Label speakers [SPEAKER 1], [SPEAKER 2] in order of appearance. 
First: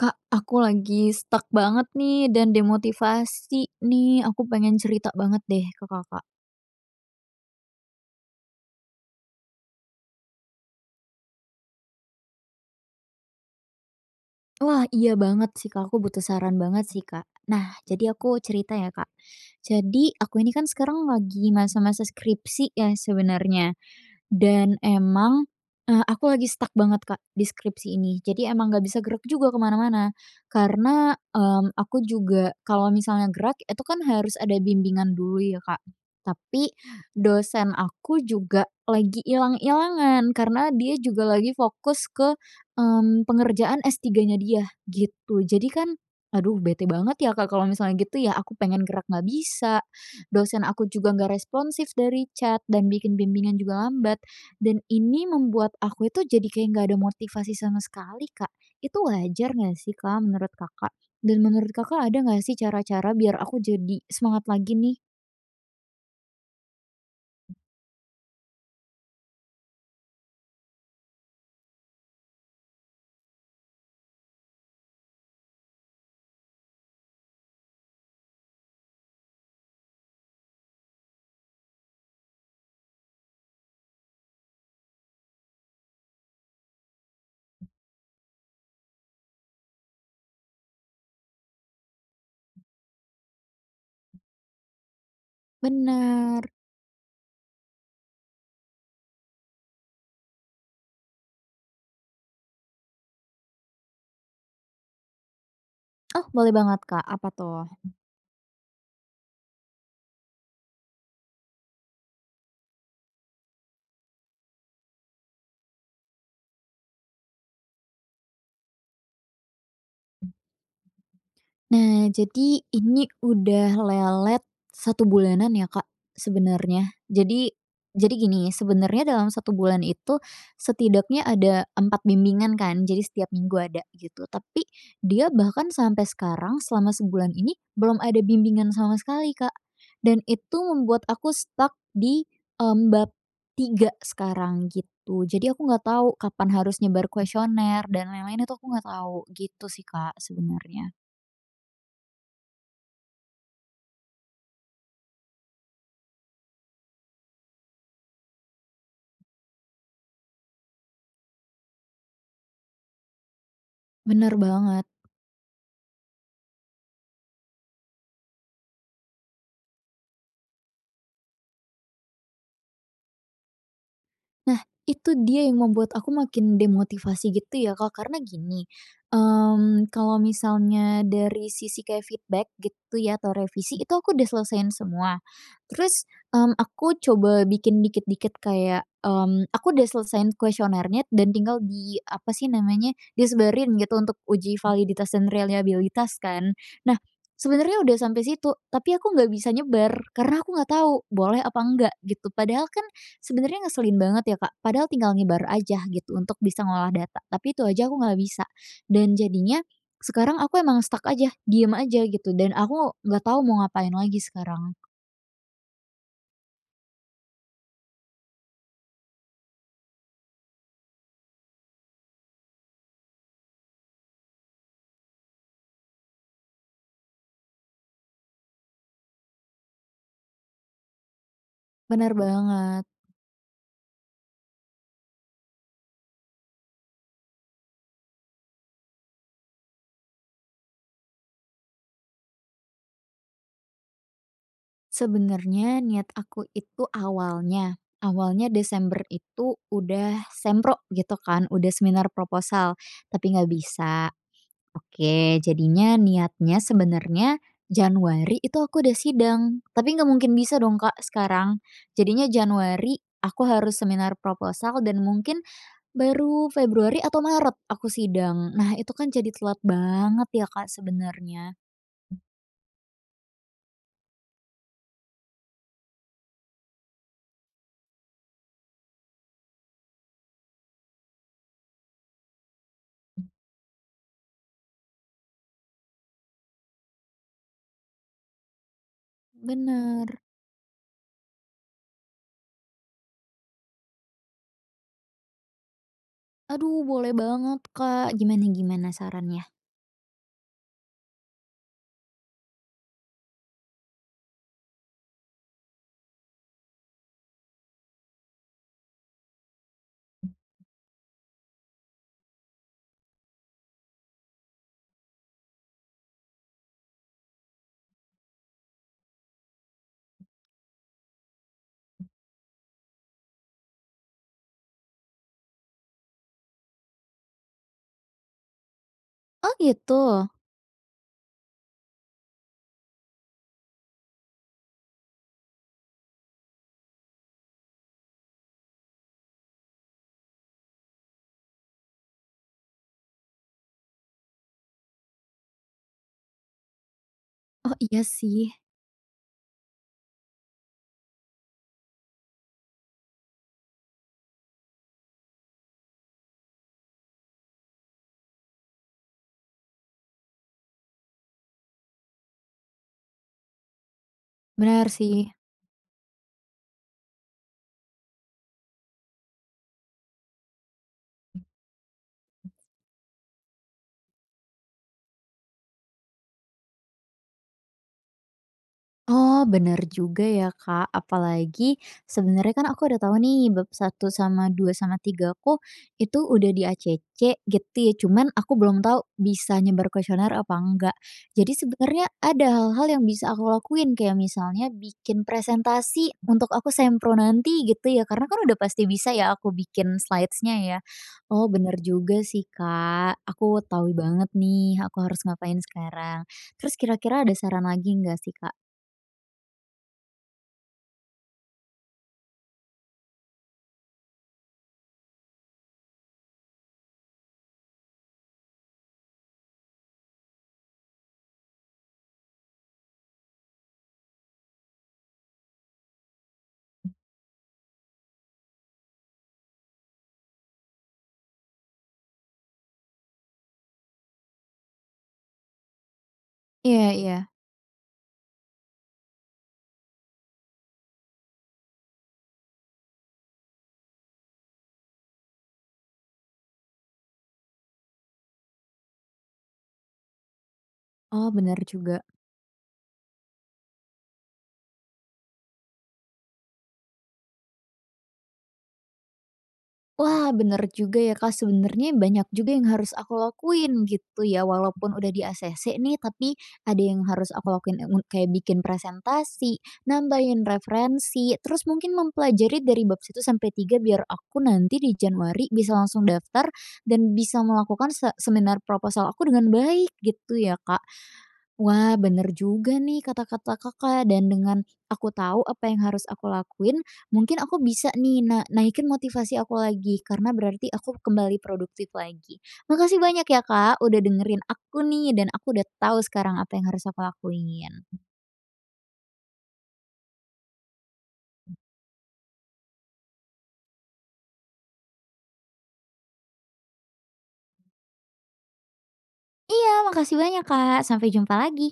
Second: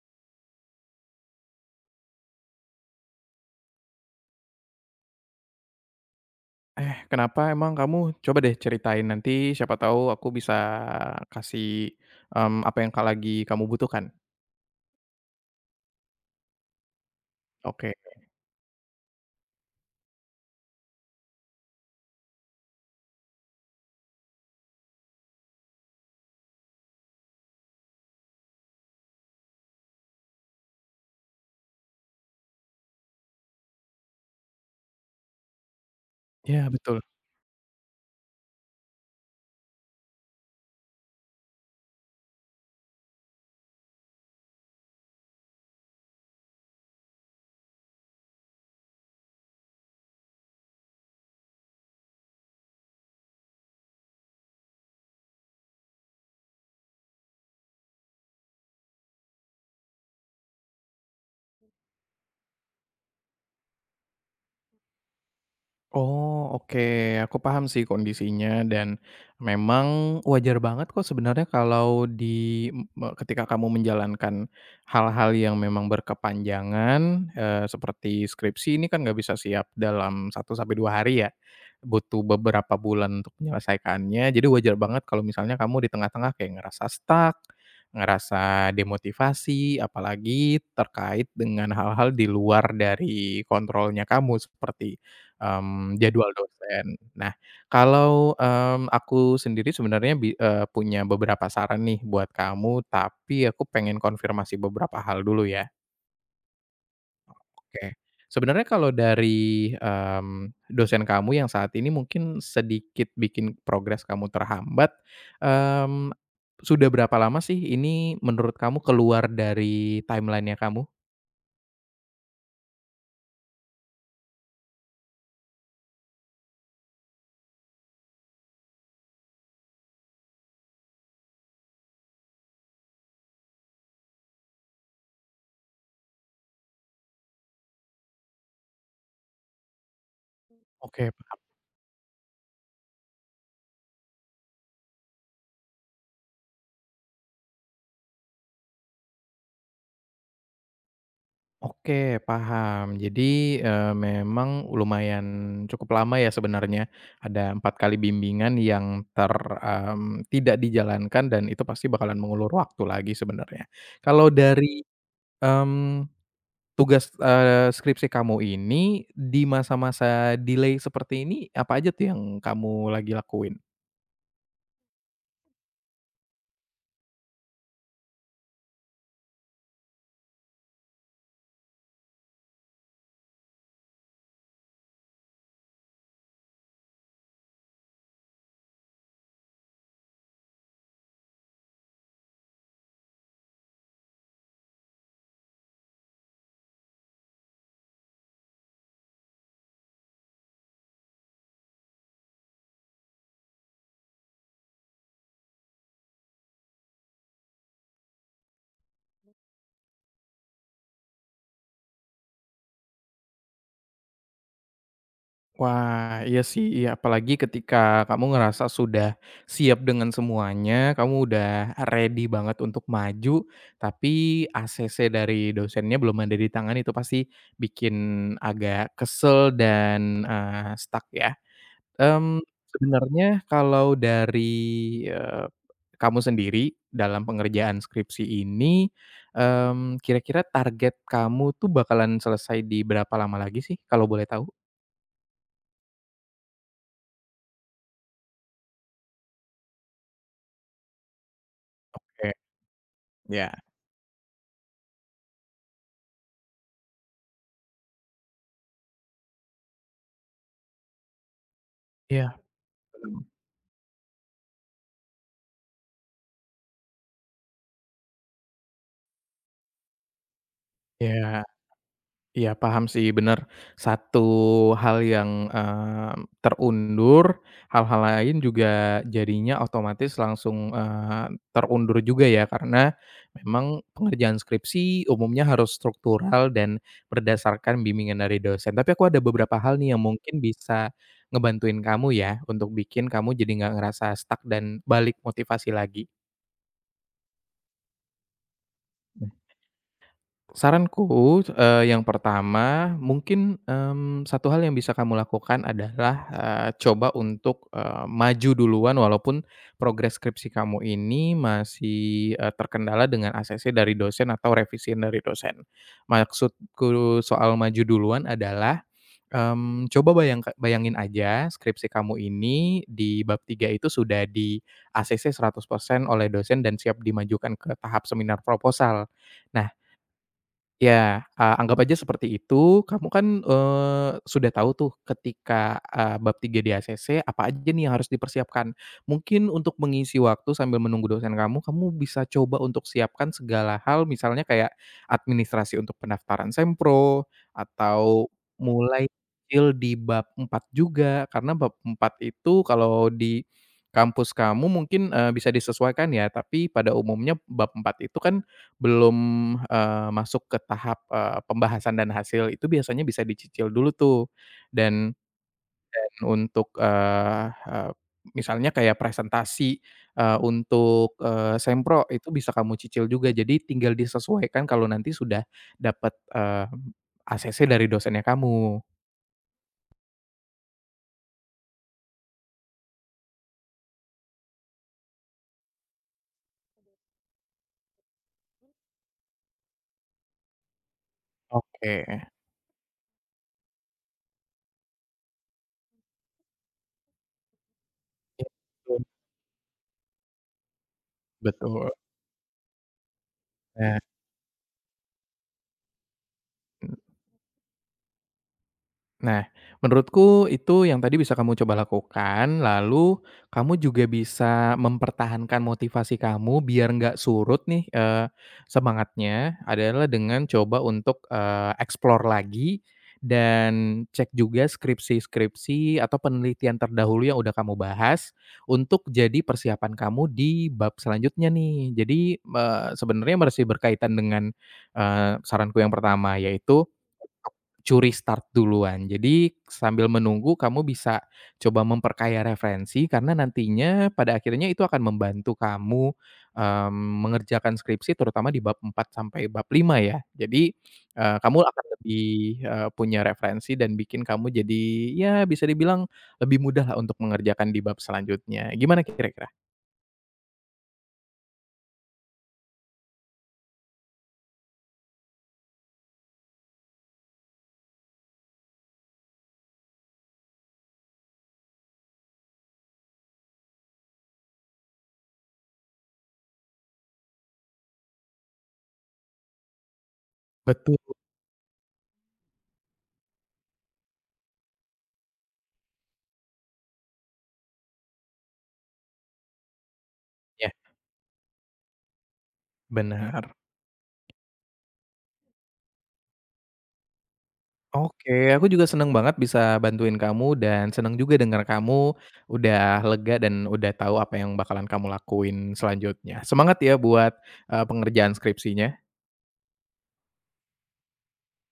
[SPEAKER 1] Kak, aku lagi stuck banget nih dan demotivasi nih. Aku pengen cerita banget deh ke Kakak.
[SPEAKER 2] Eh, kenapa emang kamu? Coba deh ceritain nanti siapa tahu aku bisa kasih, apa yang lagi kamu butuhkan.
[SPEAKER 1] Wah, iya banget sih Kak, aku butuh saran banget sih Kak. Nah,
[SPEAKER 2] Oke.
[SPEAKER 1] jadi aku cerita ya Kak. Jadi, aku ini kan sekarang lagi masa-masa skripsi ya sebenarnya. Dan emang, aku lagi stuck banget, Kak, di skripsi ini. Jadi emang nggak bisa gerak juga kemana mana. Karena, aku juga kalau misalnya gerak itu kan harus ada bimbingan dulu ya, Kak.
[SPEAKER 2] Iya
[SPEAKER 1] Tapi
[SPEAKER 2] betul.
[SPEAKER 1] dosen aku juga lagi hilang ilangan karena dia juga lagi fokus ke, pengerjaan s tiganya dia, gitu. Jadi kan aduh bete banget ya, Kak, kalau misalnya gitu ya, aku pengen gerak nggak bisa, dosen aku juga nggak responsif dari chat dan bikin bimbingan juga lambat. Dan ini membuat aku itu jadi kayak nggak ada motivasi sama sekali, Kak. Itu wajar nggak sih, Kak, menurut Kakak? Dan menurut Kakak ada nggak sih cara-cara biar aku jadi semangat lagi nih?
[SPEAKER 2] Oh, oke, aku paham sih kondisinya dan memang wajar banget kok sebenarnya kalau di m- me ketika kamu menjalankan hal-hal yang memang berkepanjangan, seperti skripsi ini kan nggak bisa siap dalam satu sampai 2 hari ya, butuh beberapa bulan untuk menyelesaikannya. Jadi wajar banget kalau misalnya kamu di tengah-tengah kayak ngerasa stuck, ngerasa demotivasi, apalagi terkait dengan hal-hal di luar dari kontrolnya kamu seperti jadwal
[SPEAKER 1] Bener.
[SPEAKER 2] dosen. Nah, kalau, aku sendiri sebenarnya punya beberapa saran nih buat kamu, tapi aku pengen konfirmasi beberapa hal dulu ya.
[SPEAKER 1] Oh, boleh banget, Kak. Apa tuh?
[SPEAKER 2] Oke. Sebenarnya kalau dari, dosen kamu yang saat ini mungkin sedikit bikin progres kamu terhambat, mmm, sudah berapa lama sih ini menurut kamu keluar dari timeline-nya kamu?
[SPEAKER 1] Nah, jadi ini udah lelet satu bulanan ya, Kak, sebenarnya. Jadi gini, sebenarnya dalam satu bulan itu setidaknya ada 4 bimbingan kan, jadi setiap minggu ada gitu. Tapi dia bahkan sampai sekarang selama sebulan ini belum ada bimbingan sama sekali, Kak. Dan itu membuat
[SPEAKER 2] Oke.
[SPEAKER 1] aku stuck di, bab 3 sekarang gitu. Jadi aku nggak tahu kapan harus nyebar kuesioner dan lain-lain itu aku nggak tahu, gitu sih, Kak, sebenarnya.
[SPEAKER 2] Oke, paham. Jadi, memang lumayan cukup lama ya sebenarnya, ada 4 kali bimbingan yang ter tidak dijalankan dan itu pasti bakalan mengulur waktu lagi sebenarnya. Kalau
[SPEAKER 1] Bener
[SPEAKER 2] dari,
[SPEAKER 1] banget.
[SPEAKER 2] mmm, tugas, skripsi kamu ini, di masa-masa delay seperti ini, apa aja tuh yang kamu lagi lakuin?
[SPEAKER 1] Nah, itu dia yang membuat aku makin demotivasi gitu ya, Kak, karena gini, kalau misalnya dari sisi kayak feedback gitu ya atau revisi itu aku udah selesaiin semua. Terus, aku coba bikin dikit-dikit kayak, aku udah selesaiin kuesionernya dan tinggal di apa sih namanya, disebarin gitu untuk uji validitas dan reliabilitas kan. Nah, sebenarnya udah sampai situ, tapi aku nggak bisa nyebar karena aku nggak tahu boleh apa enggak gitu. Padahal kan sebenarnya ngeselin banget ya, Kak, padahal tinggal nyebar aja gitu untuk bisa ngolah data, tapi itu aja aku nggak bisa. Dan jadinya sekarang aku emang stuck aja, diem aja gitu dan aku nggak tahu mau ngapain lagi sekarang.
[SPEAKER 2] Wah, iya sih, iya, apalagi ketika kamu ngerasa sudah siap dengan semuanya, kamu udah ready banget untuk maju, tapi ACC dari dosennya belum ada di tangan itu pasti bikin agak kesel dan, stuck ya.
[SPEAKER 1] Bener
[SPEAKER 2] Mmm,
[SPEAKER 1] banget.
[SPEAKER 2] sebenarnya kalau dari, eee, kamu sendiri dalam pengerjaan skripsi ini, kira-kira target kamu tuh bakalan selesai di berapa lama lagi sih kalau boleh tahu?
[SPEAKER 1] Sebenarnya niat aku itu awalnya awalnya Desember itu udah sempro gitu kan, udah seminar
[SPEAKER 2] Oke,
[SPEAKER 1] proposal, tapi nggak
[SPEAKER 2] ya.
[SPEAKER 1] bisa. Oke, jadinya niatnya sebenarnya Januari itu aku udah sidang, tapi nggak mungkin bisa dong, Kak, sekarang. Jadinya Januari aku harus seminar proposal dan mungkin baru Februari atau Maret aku sidang. Nah, itu kan jadi telat banget ya, Kak,
[SPEAKER 2] Iya,
[SPEAKER 1] sebenarnya.
[SPEAKER 2] iya, paham sih, bener. Satu hal yang, terundur, hal-hal lain juga jadinya otomatis langsung, terundur juga ya karena memang pengerjaan skripsi umumnya harus struktural dan berdasarkan bimbingan dari dosen. Tapi aku ada beberapa hal nih yang
[SPEAKER 1] Bener.
[SPEAKER 2] mungkin bisa ngebantuin kamu ya untuk bikin kamu jadi nggak ngerasa stuck dan balik motivasi lagi.
[SPEAKER 1] Aduh, boleh banget, Kak. Gimana gimana sarannya?
[SPEAKER 2] Saranku, yang pertama mungkin, satu hal yang bisa kamu lakukan adalah, coba untuk, maju duluan walaupun progres skripsi kamu ini masih, terkendala dengan ACC dari dosen atau revisian dari dosen. Maksudku soal maju duluan adalah, coba bayangin aja skripsi kamu ini di bab 3 itu sudah di-ACC persen oleh dosen dan siap dimajukan ke tahap seminar proposal.
[SPEAKER 1] Oh,
[SPEAKER 2] Nah
[SPEAKER 1] gitu?
[SPEAKER 2] Ya, anggap aja seperti itu, kamu kan, sudah tahu tuh ketika, bab 3 di ACC apa aja nih yang harus dipersiapkan. Mungkin untuk mengisi waktu sambil menunggu dosen kamu, kamu bisa coba untuk siapkan segala hal misalnya kayak administrasi untuk pendaftaran sempro,
[SPEAKER 1] Oh, iya
[SPEAKER 2] atau
[SPEAKER 1] sih.
[SPEAKER 2] mulai kecil di bab 4 juga, karena bab 4 itu kalau di kampus kamu mungkin, bisa disesuaikan ya, tapi pada umumnya bab 4 itu kan belum, masuk ke tahap, pembahasan dan hasil itu biasanya bisa dicicil dulu tuh
[SPEAKER 1] Benar
[SPEAKER 2] dan
[SPEAKER 1] sih.
[SPEAKER 2] untuk, eee eee, misalnya kayak presentasi, untuk, sempro itu bisa kamu cicil juga. Jadi tinggal disesuaikan kalau nanti sudah dapat, ACC dari dosennya kamu.
[SPEAKER 1] Oh, bener juga ya, Kak. Apalagi sebenarnya kan aku udah tahu nih bab satu sama 2 sama 3 aku itu udah di ACC gitu ya. Cuman aku belum tahu bisa nyebar kuesioner apa enggak. Jadi
[SPEAKER 2] Oke,
[SPEAKER 1] sebenarnya ada hal-hal yang bisa aku lakuin kayak misalnya bikin presentasi untuk aku sempro nanti gitu ya. Karena kan udah pasti bisa ya aku bikin slides-nya ya. Oh, bener
[SPEAKER 2] betul.
[SPEAKER 1] juga sih, Kak. Aku tahu
[SPEAKER 2] Nah
[SPEAKER 1] banget nih aku harus ngapain sekarang. Terus kira-kira ada saran lagi nggak sih, Kak?
[SPEAKER 2] Nah, menurutku itu yang tadi bisa kamu coba lakukan, lalu kamu juga bisa mempertahankan motivasi kamu biar nggak surut nih semangatnya adalah dengan coba untuk, explore lagi dan cek juga skripsi-skripsi atau penelitian terdahulu yang udah kamu bahas untuk jadi persiapan kamu di bab selanjutnya nih. Jadi, sebenarnya masih berkaitan dengan, saranku yang pertama yaitu
[SPEAKER 1] Iya iya.
[SPEAKER 2] curi start duluan. Jadi sambil menunggu kamu bisa coba memperkaya referensi karena nantinya pada akhirnya itu akan membantu kamu, mengerjakan skripsi terutama di bab 4 sampai bab 5 ya. Jadi,
[SPEAKER 1] Oh,
[SPEAKER 2] kamu
[SPEAKER 1] benar
[SPEAKER 2] akan
[SPEAKER 1] juga.
[SPEAKER 2] lebih, punya referensi dan bikin kamu jadi ya bisa dibilang lebih mudahlah untuk mengerjakan di bab selanjutnya. Gimana kira-kira?
[SPEAKER 1] Wah, benar juga ya, Kak, sebenarnya banyak juga yang harus aku lakuin gitu ya, walaupun udah di ACC nih, tapi ada yang harus aku lakuin, kayak bikin presentasi, nambahin referensi, terus mungkin mempelajari dari bab satu sampai 3 biar aku nanti di Januari bisa langsung daftar dan bisa melakukan seminar proposal aku dengan baik gitu ya, Kak.
[SPEAKER 2] Betul.
[SPEAKER 1] Wah, bener juga nih kata-kata Kakak, dan dengan aku tahu apa yang harus aku lakuin, mungkin aku bisa nih naikin motivasi aku lagi, karena
[SPEAKER 2] Ya,
[SPEAKER 1] berarti aku kembali produktif lagi. Makasih banyak ya,
[SPEAKER 2] benar.
[SPEAKER 1] Kak, udah dengerin aku nih, dan aku udah tahu sekarang apa yang harus aku lakuin.
[SPEAKER 2] Oke, aku juga seneng banget bisa bantuin kamu dan seneng juga dengar kamu udah lega dan udah tahu apa yang bakalan kamu lakuin selanjutnya. Semangat ya buat, pengerjaan skripsinya.
[SPEAKER 1] Iya, makasih banyak, Kak. Sampai jumpa lagi.